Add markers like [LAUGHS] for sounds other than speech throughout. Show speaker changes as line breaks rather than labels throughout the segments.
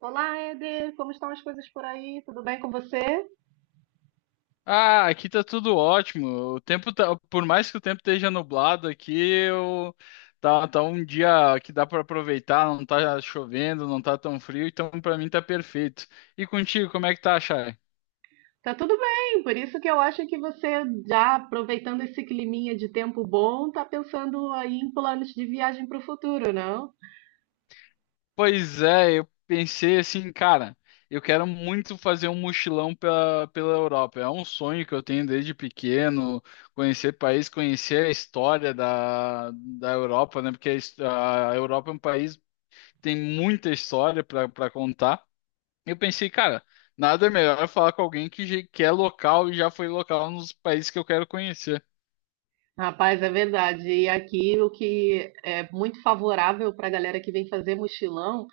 Olá, Eder, como estão as coisas por aí? Tudo bem com você?
Ah, aqui tá tudo ótimo. O tempo tá, por mais que o tempo esteja nublado aqui, eu tá, um dia que dá para aproveitar, não tá chovendo, não tá tão frio, então pra mim tá perfeito. E contigo, como é que tá, Chay?
Tá tudo bem, por isso que eu acho que você, já aproveitando esse climinha de tempo bom, tá pensando aí em planos de viagem para o futuro, não?
Pois é, eu pensei assim, cara, eu quero muito fazer um mochilão pela Europa. É um sonho que eu tenho desde pequeno, conhecer país, conhecer a história da Europa, né? Porque a Europa é um país que tem muita história para contar. Eu pensei, cara, nada melhor falar com alguém que é local e já foi local nos países que eu quero conhecer.
Rapaz, é verdade. E aqui o que é muito favorável para a galera que vem fazer mochilão.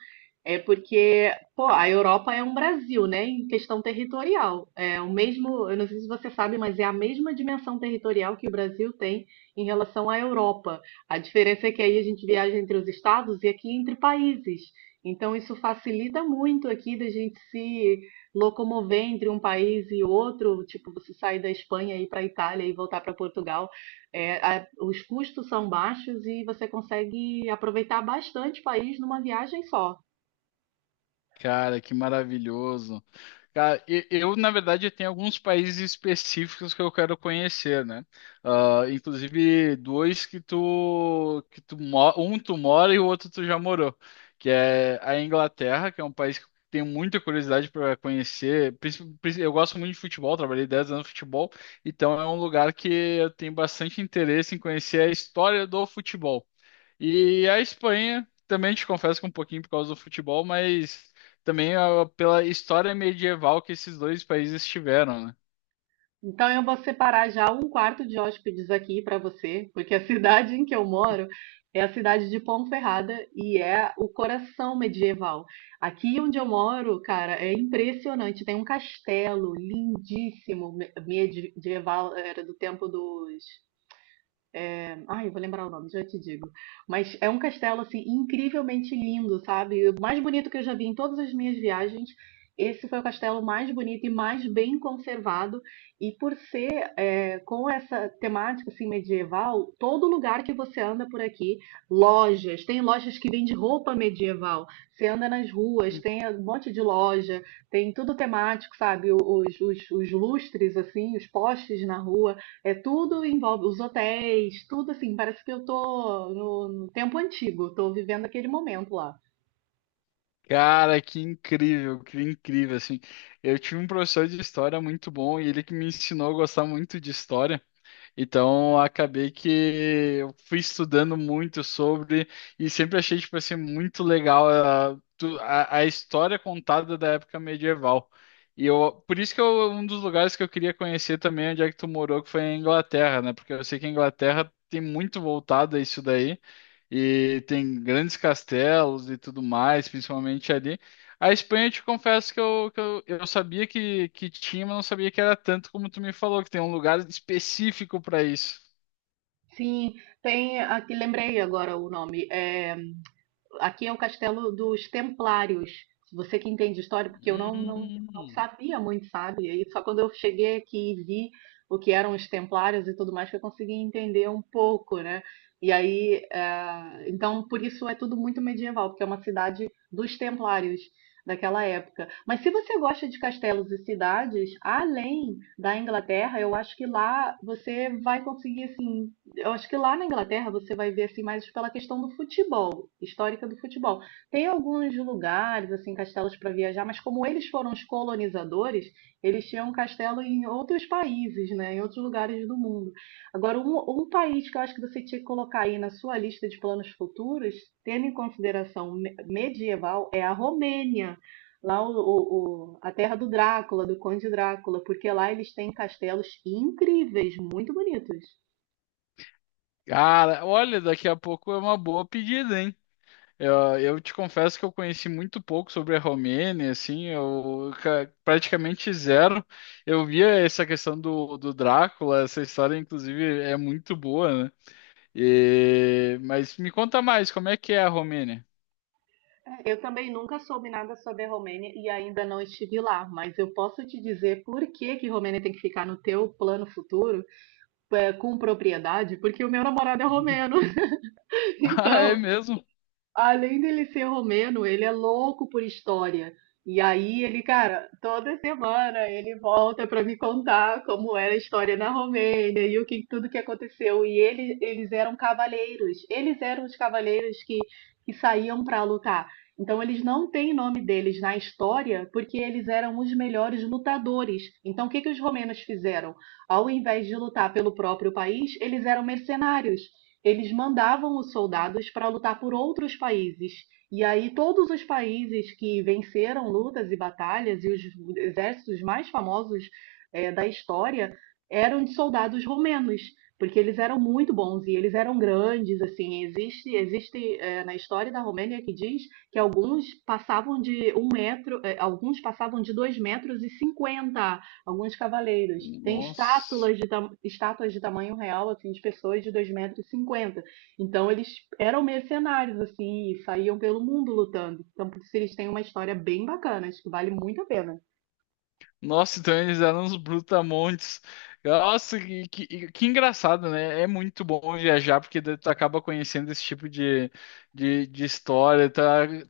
É porque, pô, a Europa é um Brasil, né, em questão territorial. É o mesmo, eu não sei se você sabe, mas é a mesma dimensão territorial que o Brasil tem em relação à Europa. A diferença é que aí a gente viaja entre os estados e aqui entre países. Então isso facilita muito aqui da gente se locomover entre um país e outro, tipo, você sair da Espanha e ir para a Itália e voltar para Portugal. É, os custos são baixos e você consegue aproveitar bastante o país numa viagem só.
Cara, que maravilhoso. Cara, eu, na verdade, tenho alguns países específicos que eu quero conhecer, né? Ah, inclusive, dois um tu mora e o outro tu já morou, que é a Inglaterra, que é um país que eu tenho muita curiosidade para conhecer. Eu gosto muito de futebol, trabalhei 10 anos no futebol, então é um lugar que eu tenho bastante interesse em conhecer a história do futebol. E a Espanha, também te confesso que um pouquinho por causa do futebol, mas também pela história medieval que esses dois países tiveram, né?
Então eu vou separar já um quarto de hóspedes aqui para você, porque a [LAUGHS] cidade em que eu moro é a cidade de Ponferrada e é o coração medieval. Aqui onde eu moro, cara, é impressionante. Tem um castelo lindíssimo medieval, era do tempo dos... Ai, eu vou lembrar o nome, já te digo. Mas é um castelo, assim, incrivelmente lindo, sabe? O mais bonito que eu já vi em todas as minhas viagens. Esse foi o castelo mais bonito e mais bem conservado. E por ser com essa temática assim, medieval, todo lugar que você anda por aqui, lojas, tem lojas que vendem roupa medieval. Você anda nas ruas, tem um monte de loja, tem tudo temático, sabe? Os lustres, assim, os postes na rua. É tudo envolve os hotéis, tudo assim, parece que eu tô no tempo antigo, tô vivendo aquele momento lá.
Cara, que incrível, assim. Eu tive um professor de história muito bom e ele que me ensinou a gostar muito de história. Então, acabei que eu fui estudando muito sobre e sempre achei, tipo assim, muito legal a história contada da época medieval. Por isso que eu, um dos lugares que eu queria conhecer também é onde é que tu morou, que foi a Inglaterra, né? Porque eu sei que a Inglaterra tem muito voltado a isso daí. E tem grandes castelos e tudo mais, principalmente ali. A Espanha, eu te confesso que eu sabia que tinha, mas não sabia que era tanto como tu me falou, que tem um lugar específico para isso.
Sim, tem aqui, lembrei agora o nome, é... Aqui é o castelo dos Templários. Você que entende história, porque eu
Hum.
não sabia muito, sabe? E só quando eu cheguei aqui e vi o que eram os Templários e tudo mais, que eu consegui entender um pouco, né? E aí, então, por isso é tudo muito medieval, porque é uma cidade dos Templários daquela época. Mas se você gosta de castelos e cidades, além da Inglaterra, eu acho que lá você vai conseguir, assim, eu acho que lá na Inglaterra você vai ver assim mais pela questão do futebol, histórica do futebol. Tem alguns lugares assim, castelos para viajar, mas como eles foram os colonizadores, eles tinham um castelo em outros países, né, em outros lugares do mundo. Agora, um país que eu acho que você tinha que colocar aí na sua lista de planos futuros, tendo em consideração medieval, é a Romênia, lá a terra do Drácula, do Conde Drácula, porque lá eles têm castelos incríveis, muito bonitos.
Cara, olha, daqui a pouco é uma boa pedida, hein? Eu te confesso que eu conheci muito pouco sobre a Romênia, assim, praticamente zero. Eu via essa questão do Drácula, essa história, inclusive, é muito boa, né? Mas me conta mais, como é que é a Romênia?
Eu também nunca soube nada sobre a Romênia e ainda não estive lá, mas eu posso te dizer por que que Romênia tem que ficar no teu plano futuro com propriedade, porque o meu namorado é romeno.
[LAUGHS]
[LAUGHS]
Ah, é
Então...
mesmo?
Além dele ser romeno, ele é louco por história. E aí ele, cara, toda semana ele volta para me contar como era a história na Romênia e o que tudo que aconteceu. E ele, eles eram cavaleiros. Eles eram os cavaleiros que saíam para lutar. Então eles não têm nome deles na história porque eles eram os melhores lutadores. Então o que que os romenos fizeram? Ao invés de lutar pelo próprio país, eles eram mercenários, eles mandavam os soldados para lutar por outros países. E aí todos os países que venceram lutas e batalhas e os exércitos mais famosos da história eram de soldados romenos, porque eles eram muito bons e eles eram grandes, assim, existe, na história da Romênia que diz que alguns passavam de um metro, alguns passavam de 2,50 metros, alguns cavaleiros. Tem
Nossa.
estátuas de, estátuas de tamanho real, assim, de pessoas de 2 metros e 50. Então eles eram mercenários, assim, e saíam pelo mundo lutando. Então, por isso eles têm uma história bem bacana, acho que vale muito a pena.
Nossa, então eles eram uns brutamontes. Nossa, que engraçado, né? É muito bom viajar, porque daí tu acaba conhecendo esse tipo de história, tu,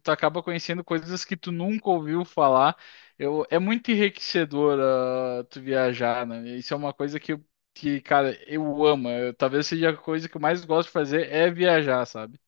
tu acaba conhecendo coisas que tu nunca ouviu falar. Eu, é muito enriquecedor, ah, tu viajar, né? Isso é uma coisa que, cara, eu amo. Talvez seja a coisa que eu mais gosto de fazer é viajar, sabe?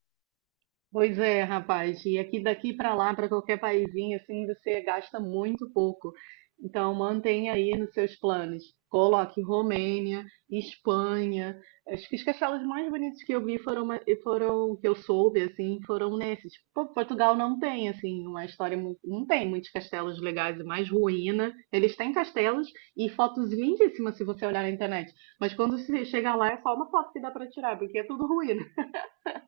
Pois é, rapaz, e aqui daqui para lá, para qualquer paizinho, assim, você gasta muito pouco. Então, mantenha aí nos seus planos. Coloque Romênia, Espanha. Acho que os castelos mais bonitos que eu vi foram, foram que eu soube, assim, foram nesses. Pô, Portugal não tem, assim, uma história muito, não tem muitos castelos legais, é mais ruína. Eles têm castelos e fotos lindíssimas se você olhar na internet. Mas quando você chega lá, é só uma foto que dá para tirar, porque é tudo ruína.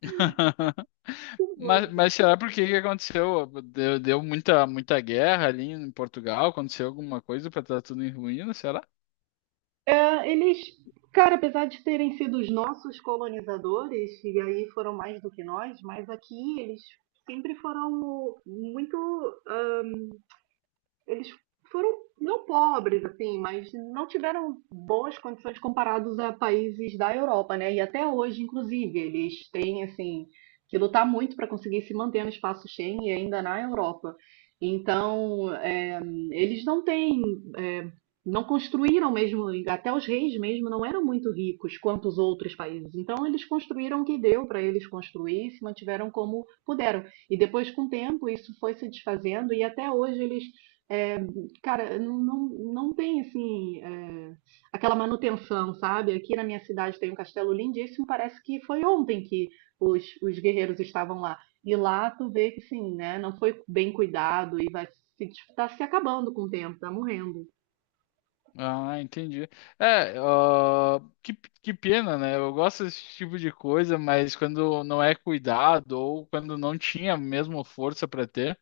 [LAUGHS]
[LAUGHS] Muito.
Mas será por que que aconteceu? Deu muita guerra ali em Portugal? Aconteceu alguma coisa para estar tudo em ruínas, será?
É, eles, cara, apesar de terem sido os nossos colonizadores, e aí foram mais do que nós, mas aqui eles sempre foram muito... ah, eles foram não pobres assim, mas não tiveram boas condições comparados a países da Europa, né? E até hoje, inclusive, eles têm assim que lutar muito para conseguir se manter no espaço Schengen e ainda na Europa. Então, eles não têm, é, não construíram mesmo, até os reis mesmo não eram muito ricos quanto os outros países. Então, eles construíram o que deu para eles construir, se mantiveram como puderam. E depois, com o tempo, isso foi se desfazendo e até hoje eles é, cara, não tem assim aquela manutenção, sabe? Aqui na minha cidade tem um castelo lindíssimo, parece que foi ontem que os guerreiros estavam lá. E lá tu vê que sim, né? Não foi bem cuidado e vai se, tá se acabando com o tempo, tá morrendo.
Ah, entendi. É, ó, que pena, né? Eu gosto desse tipo de coisa, mas quando não é cuidado ou quando não tinha mesmo força para ter,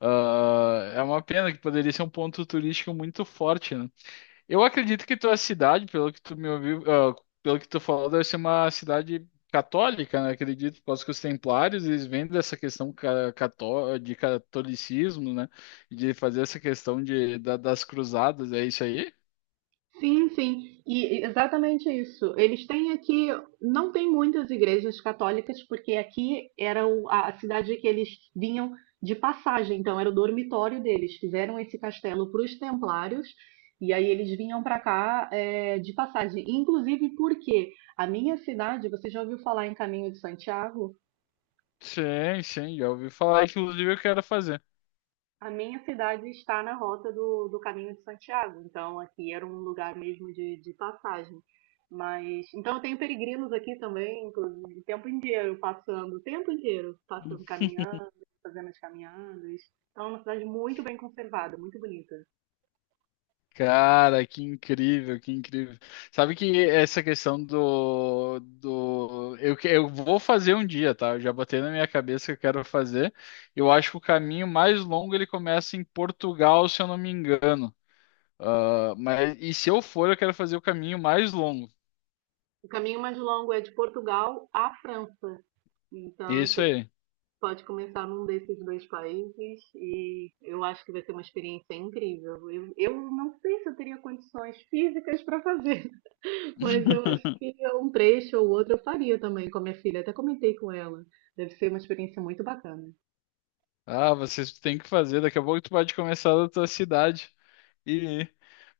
ah, é uma pena que poderia ser um ponto turístico muito forte, né? Eu acredito que tua cidade, pelo que tu me ouviu, ah, pelo que tu falou, deve ser uma cidade católica, né? Acredito, por causa que os templários, eles vêm dessa questão ca- cató de catolicismo, né? E de fazer essa questão das cruzadas, é isso aí?
Sim, sim, e exatamente isso. Eles têm aqui, não tem muitas igrejas católicas, porque aqui era a cidade que eles vinham de passagem, então era o dormitório deles. Fizeram esse castelo para os templários, e aí eles vinham para cá de passagem. Inclusive porque a minha cidade, você já ouviu falar em Caminho de Santiago?
Sim, sim, já ouvi falar, inclusive eu quero fazer.
A minha cidade está na rota do Caminho de Santiago, então aqui era um lugar mesmo de passagem. Mas então eu tenho peregrinos aqui também, inclusive, o tempo inteiro passando, o tempo inteiro passando, caminhando, fazendo as caminhadas. Então é uma cidade muito bem conservada, muito bonita.
Cara, que incrível, que incrível. Sabe que essa questão eu vou fazer um dia, tá? Eu já botei na minha cabeça que eu quero fazer. Eu acho que o caminho mais longo ele começa em Portugal, se eu não me engano. Ah, mas e se eu for, eu quero fazer o caminho mais longo.
O caminho mais longo é de Portugal à França. Então
Isso
você
aí.
pode começar num desses dois países e eu acho que vai ser uma experiência incrível. Eu não sei se eu teria condições físicas para fazer. Mas eu acho que é um trecho ou outro eu faria também com a minha filha. Até comentei com ela. Deve ser uma experiência muito bacana.
Ah, vocês têm que fazer. Daqui a pouco tu pode começar da tua cidade. E,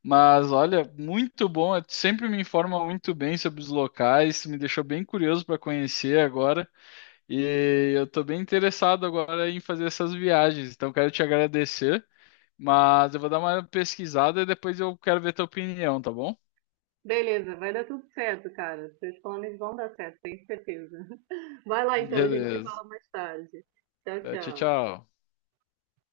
mas olha, muito bom. Sempre me informa muito bem sobre os locais. Me deixou bem curioso para conhecer agora. E eu estou bem interessado agora em fazer essas viagens. Então quero te agradecer. Mas eu vou dar uma pesquisada e depois eu quero ver tua opinião, tá bom?
Beleza, vai dar tudo certo, cara. Seus planos vão dar certo, tenho certeza. [LAUGHS] Vai lá então, gente. Se
Beleza.
fala mais tarde. Tchau,
Tchau,
tchau.
tchau.